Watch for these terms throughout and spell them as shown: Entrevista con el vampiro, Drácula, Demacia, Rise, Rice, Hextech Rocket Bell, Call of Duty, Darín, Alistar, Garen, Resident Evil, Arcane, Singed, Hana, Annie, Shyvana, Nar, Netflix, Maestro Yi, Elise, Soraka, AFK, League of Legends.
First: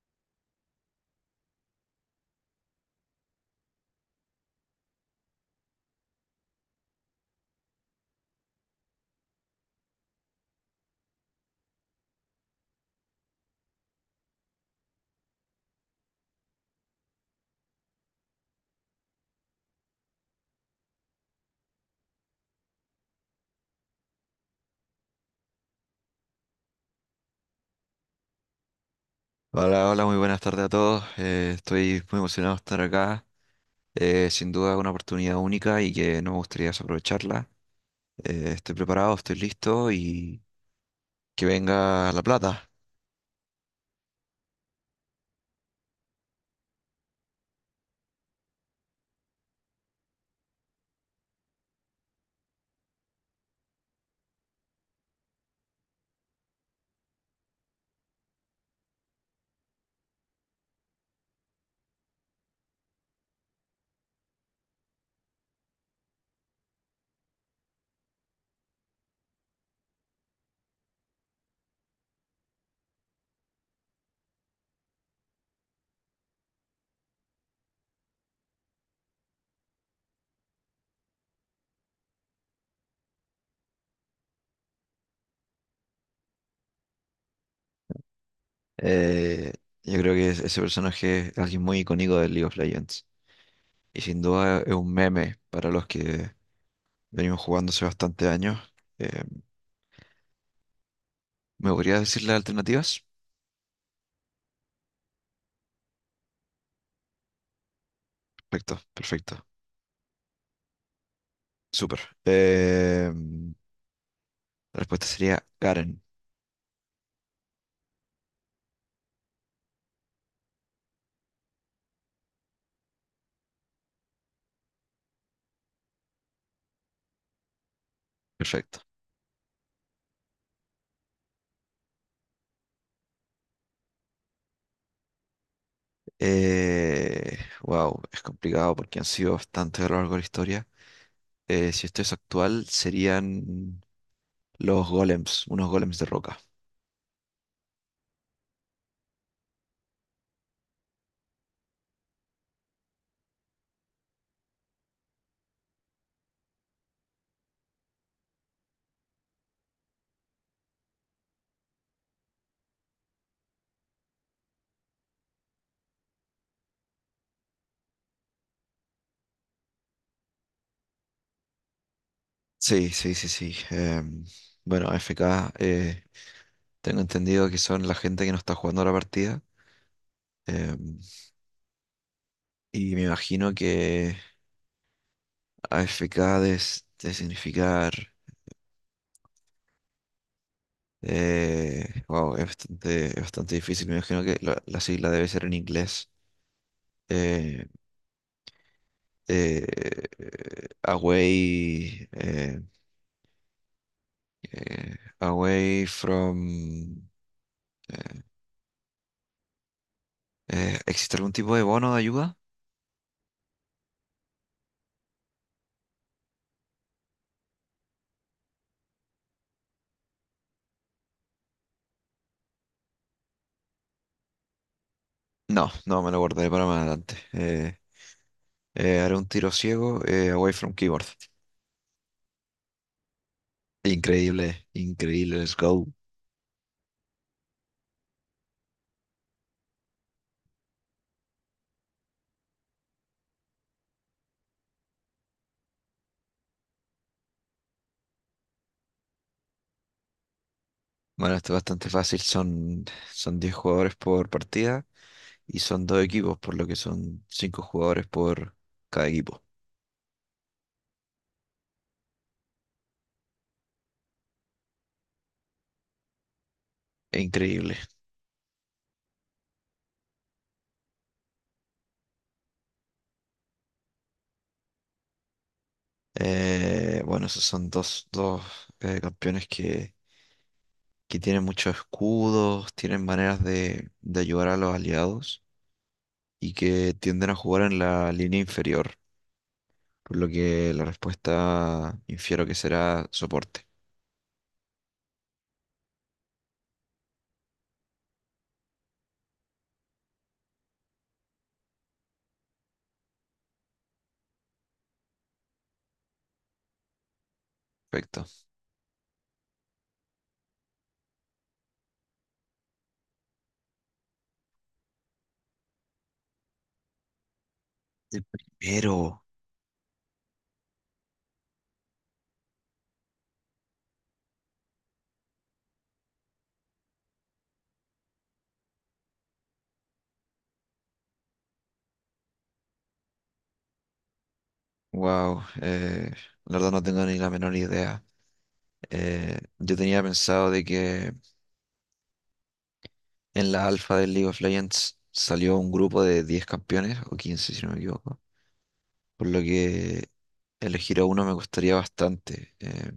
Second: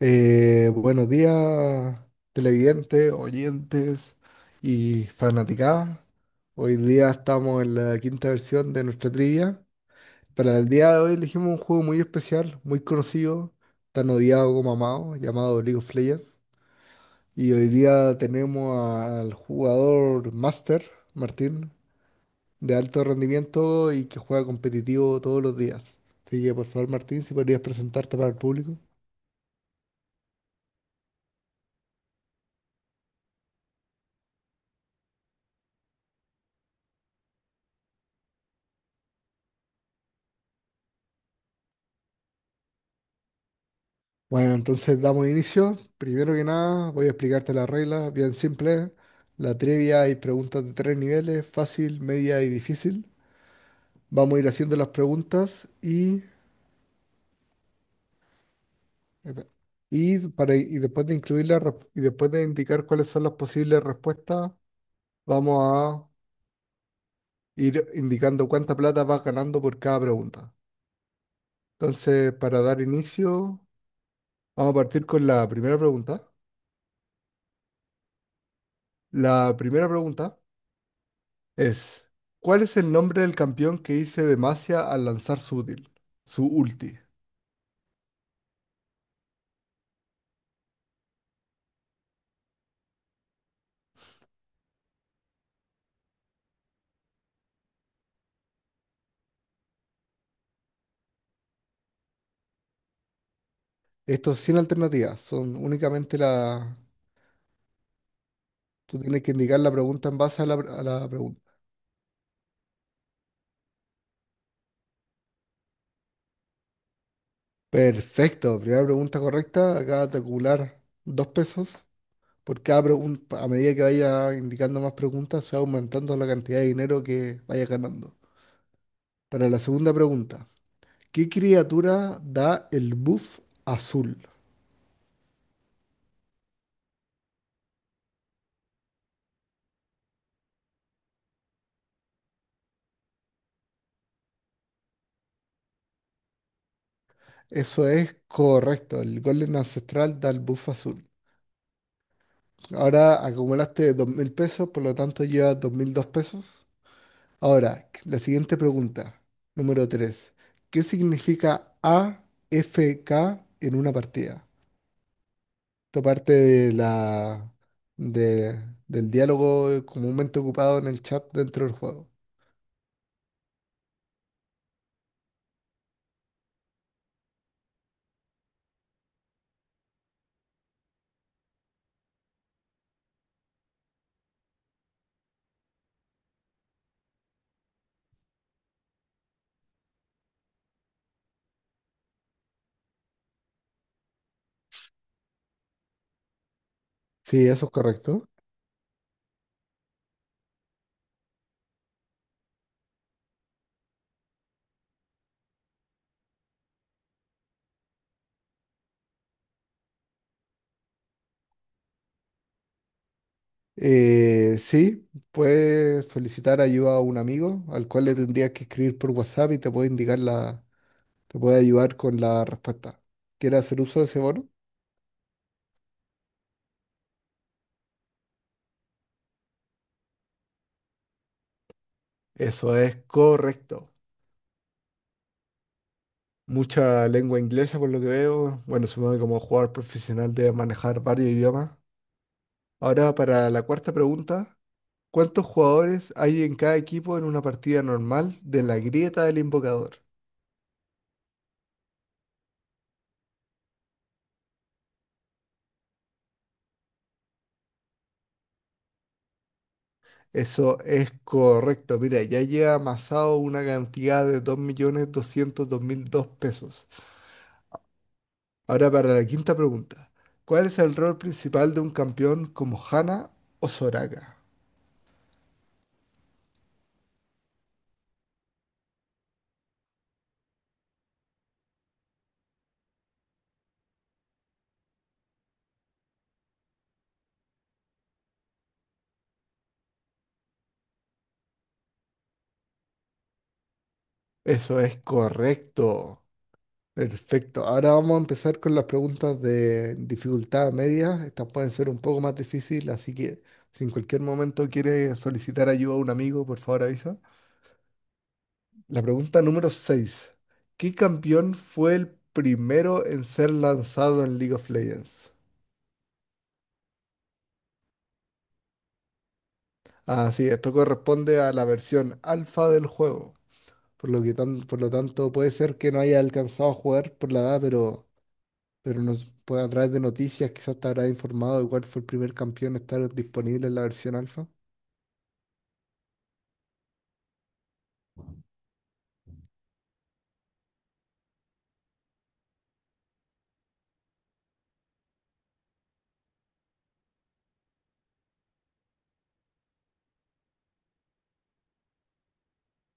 Buenos días, televidentes, oyentes y fanaticadas. Hoy día estamos en la quinta versión de nuestra trivia. Para el día de hoy elegimos un juego muy especial, muy conocido, tan odiado como amado, llamado League of Legends. Y hoy día tenemos al jugador Master, Martín, de alto rendimiento y que juega competitivo todos los días. Así que por favor, Martín, si podrías presentarte para el público. Hola, hola, muy buenas tardes a todos. Estoy muy emocionado de estar acá. Sin duda una oportunidad única y que no me gustaría desaprovecharla. Estoy preparado, estoy listo y que venga la plata. Bueno, entonces damos inicio. Primero que nada, voy a explicarte las reglas, bien simple. La trivia y preguntas de tres niveles, fácil, media y difícil. Vamos a ir haciendo las preguntas y después de incluirlas y después de indicar cuáles son las posibles respuestas, vamos a ir indicando cuánta plata vas ganando por cada pregunta. Entonces, para dar inicio, vamos a partir con la primera pregunta. La primera pregunta. Es, ¿cuál es el nombre del campeón que hice Demacia al lanzar su útil, su ulti? Eh, yo creo que ese personaje es alguien muy icónico del League of Legends y sin duda es un meme para los que venimos jugando hace bastante años. Eh, ¿Me podrías decir las alternativas? Esto es sin alternativas, son únicamente la... Perfecto, Tú tienes que perfecto, indicar la pregunta en base a la pregunta. súper. Eh, la respuesta sería Garen. Perfecto, primera pregunta correcta, acabas de acumular 2 pesos. Por cada pregunta, a medida que vaya indicando más preguntas, se va aumentando la cantidad de dinero que vaya ganando. Perfecto. Para la segunda pregunta, ¿qué criatura da el buff azul? Wow, es complicado porque han sido bastante a lo largo de la historia. Si esto es actual, serían los golems, unos golems de roca. Eso es correcto, el golem ancestral da el buff azul. Ahora acumulaste 2.000 pesos, por lo tanto llevas 2.002 pesos. Ahora, la siguiente pregunta, número 3: ¿qué significa a f k en una partida? Esto parte de de- del diálogo comúnmente ocupado en el chat dentro del juego. Sí, sí, sí, sí. Bueno, AFK, tengo entendido que son la gente que no está jugando la partida. em, y me imagino que AFK debe, debe significar... Wow, es bastante difícil. Me imagino que la sigla debe ser en inglés. Sí, Eh, eso es correcto. Away, away from... eh, ¿existe algún tipo de bono de ayuda? Sí, puedes solicitar ayuda a un amigo al cual le tendrías que escribir por WhatsApp y te puede ayudar con la respuesta. ¿Quieres hacer uso de ese bono? No, no, me lo guardaré para más adelante. Haré un tiro ciego, away from keyboard. Eso es correcto. Increíble, increíble, let's go. Mucha lengua inglesa por lo que veo. Bueno, supongo que como jugador profesional debe manejar varios idiomas. Ahora para la cuarta pregunta. ¿Cuántos jugadores hay en cada equipo en una partida normal de la grieta del invocador? Bueno, esto es bastante fácil, son 10 jugadores por partida y son dos equipos, por lo que son 5 jugadores por cada equipo. Eso es correcto. Mira, ya lleva amasado una cantidad de dos millones doscientos dos mil dos pesos. Increíble. Ahora para la quinta pregunta. ¿Cuál es el rol principal de un campeón como Hana o Soraka? Bueno, esos son dos campeones que tienen muchos escudos, tienen maneras de ayudar a los aliados y que tienden a jugar en la línea inferior, por lo que la respuesta infiero que será soporte. Eso es correcto. Perfecto. Ahora vamos a empezar con las preguntas de dificultad media. Estas pueden ser un poco más difíciles, así que si en cualquier momento quieres solicitar ayuda a un amigo, por favor avisa. Perfecto. La pregunta número 6. ¿Qué campeón fue el primero en ser lanzado en League of Legends? El primero. Ah, sí, esto corresponde a la versión alfa del juego. Por lo que por lo tanto, puede ser que no haya alcanzado a jugar por la edad, pero nos puede, a través de noticias quizás te habrá informado de cuál fue el primer campeón a estar disponible en la versión alfa. Wow, la verdad no tengo ni la menor idea. Yo tenía pensado de que en la alfa del League of Legends salió un grupo de 10 campeones, o 15 si no me equivoco, por lo que elegir a uno me costaría bastante.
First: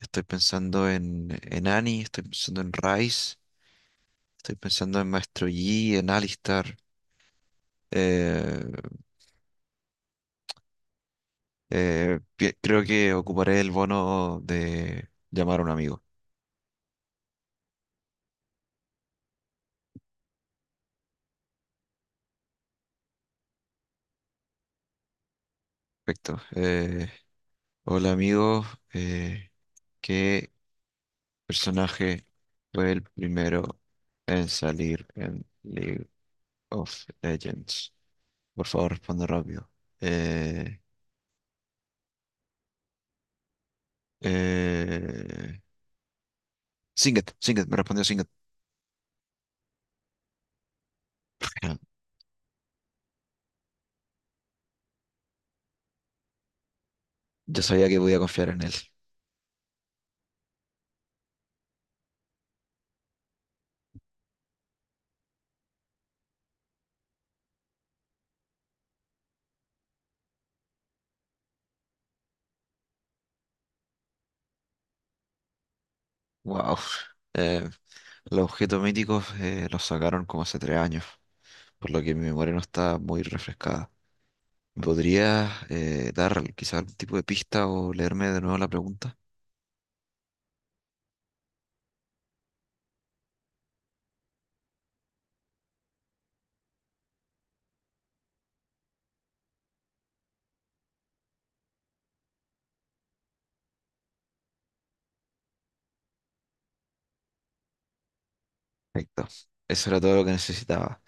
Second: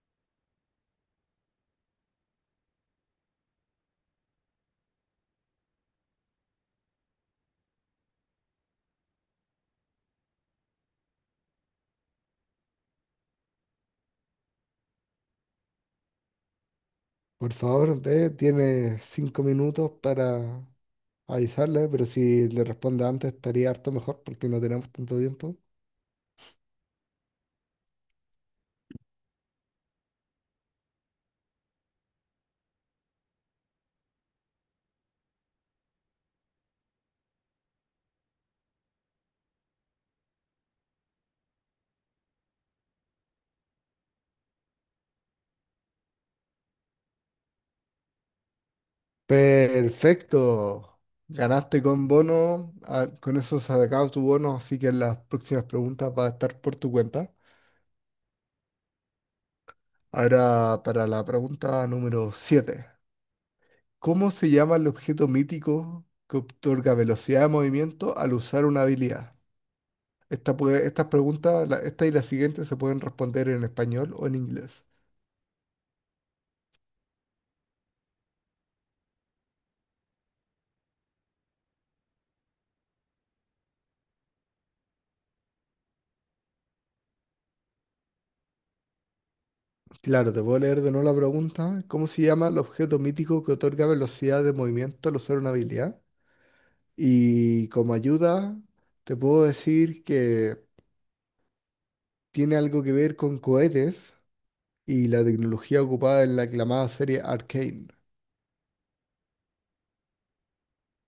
Estoy pensando en Annie, estoy pensando en Rice, estoy pensando en Maestro Yi, en Alistar. Eh, creo que ocuparé el bono de llamar a un amigo. Por favor, tiene 5 minutos para avisarle, pero si le responde antes estaría harto mejor porque no tenemos tanto tiempo. Perfecto. Hola amigo, eh, ¿qué personaje fue el primero en salir en League of Legends? Por favor, responde rápido. Eh, eh, Singed, Singed, me respondió Singed. Perfecto. Ganaste con bono, ah, con eso se ha acabado tu bono, así que las próximas preguntas va a estar por tu cuenta. ya sabía que podía confiar en él. Ahora para la pregunta número siete, ¿cómo se llama el objeto mítico que otorga velocidad de movimiento al usar una habilidad? Esta puede- estas preguntas, la- esta y la siguiente se pueden responder en español o en inglés. Wow. Eh, los objetos míticos los sacaron como hace tres años, por lo que mi memoria no está muy refrescada. ¿Me podrías dar quizá algún tipo de pista o leerme de nuevo la pregunta? Claro, te puedo leer de nuevo la pregunta. ¿Cómo se llama el objeto mítico que otorga velocidad de movimiento al usar una habilidad? Y como ayuda, te puedo decir que tiene algo que ver con cohetes y la tecnología ocupada en la aclamada serie Arcane. Perfecto. Eso era todo lo que necesitaba.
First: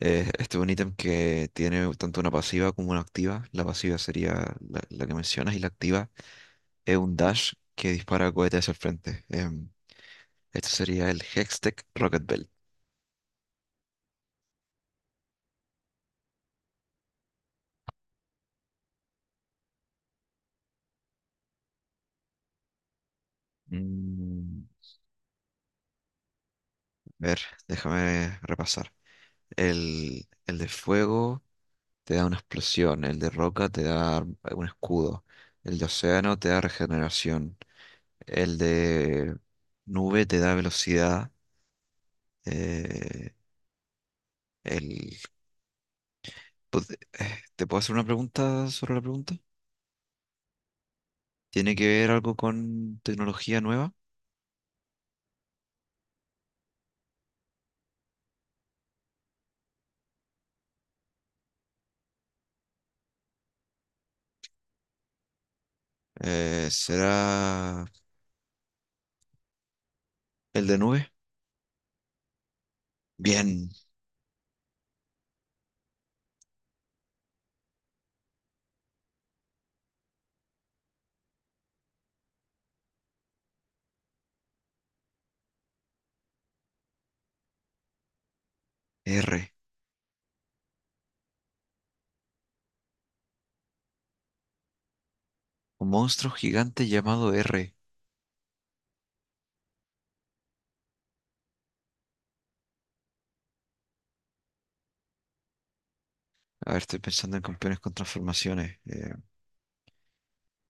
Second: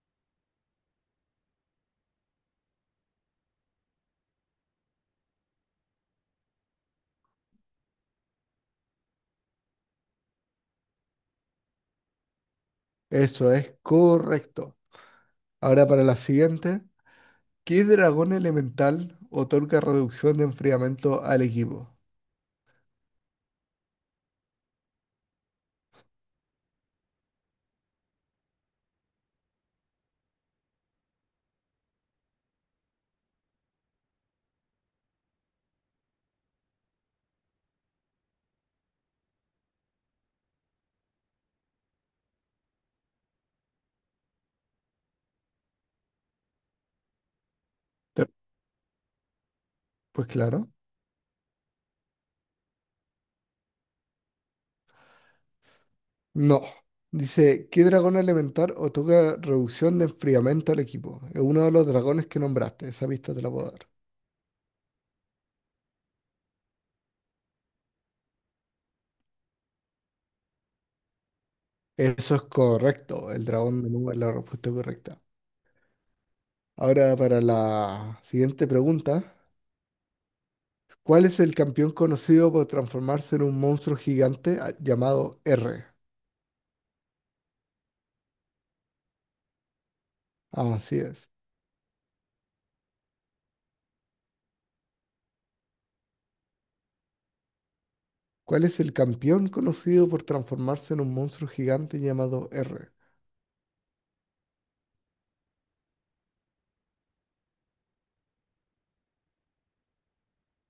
Este es un ítem que tiene tanto una pasiva como una activa. La pasiva sería la que mencionas y la activa es un dash que dispara cohetes hacia el frente. Este sería el Hextech Rocket Bell. Eso es correcto. Ahora para la siguiente. ¿Qué dragón elemental otorga reducción de enfriamiento al equipo? Mm, a ver, déjame repasar. El de fuego te da una explosión, el de roca te da un escudo, el de océano te da regeneración, el de nube te da velocidad. eh, el, pues, ¿te puedo hacer una Te- pregunta sobre la pregunta? Pues claro, ¿Tiene que ver algo con tecnología nueva? no. Dice, ¿qué dragón elemental otorga reducción de enfriamiento al equipo? Es uno de los dragones que nombraste, esa pista te la puedo dar. ¿Será el de nube? Eso es correcto, el Bien, dragón de nube es la respuesta correcta. Ahora para la siguiente pregunta, ¿cuál es el campeón conocido por transformarse en un monstruo gigante llamado R? R. Así es. Un monstruo gigante llamado R. ¿Cuál es el campeón conocido por transformarse en un monstruo gigante llamado R? A ver, estoy pensando en campeones con transformaciones.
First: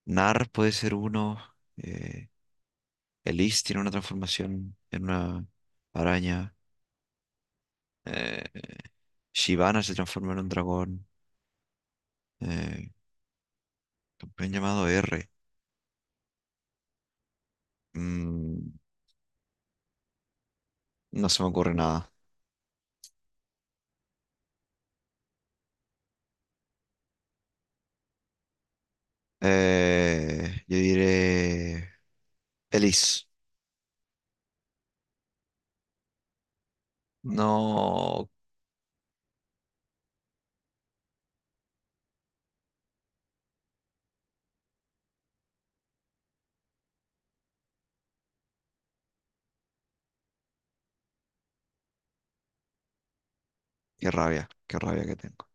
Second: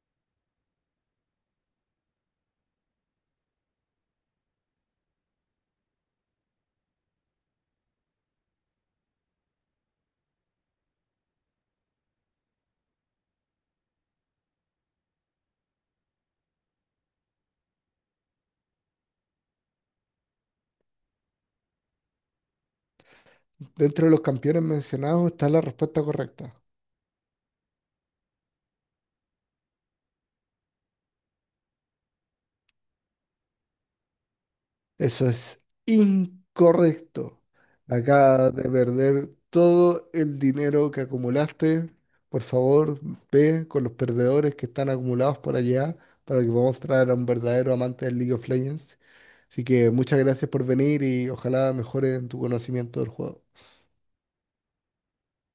Nar puede ser uno. Eh, Elise tiene una transformación en una araña. eh, Shyvana se transforma en un dragón. Eh, campeón llamado R. Mm, no se me ocurre nada. Dentro de los campeones mencionados está la respuesta correcta. Yo diré Elise. Eso es incorrecto. No, Acaba de perder todo el dinero que acumulaste. Por favor, ve con los perdedores que están acumulados por allá para que podamos traer a un verdadero amante del League of Legends. Así que muchas gracias por venir y ojalá mejore en tu conocimiento del juego. Qué rabia que tengo.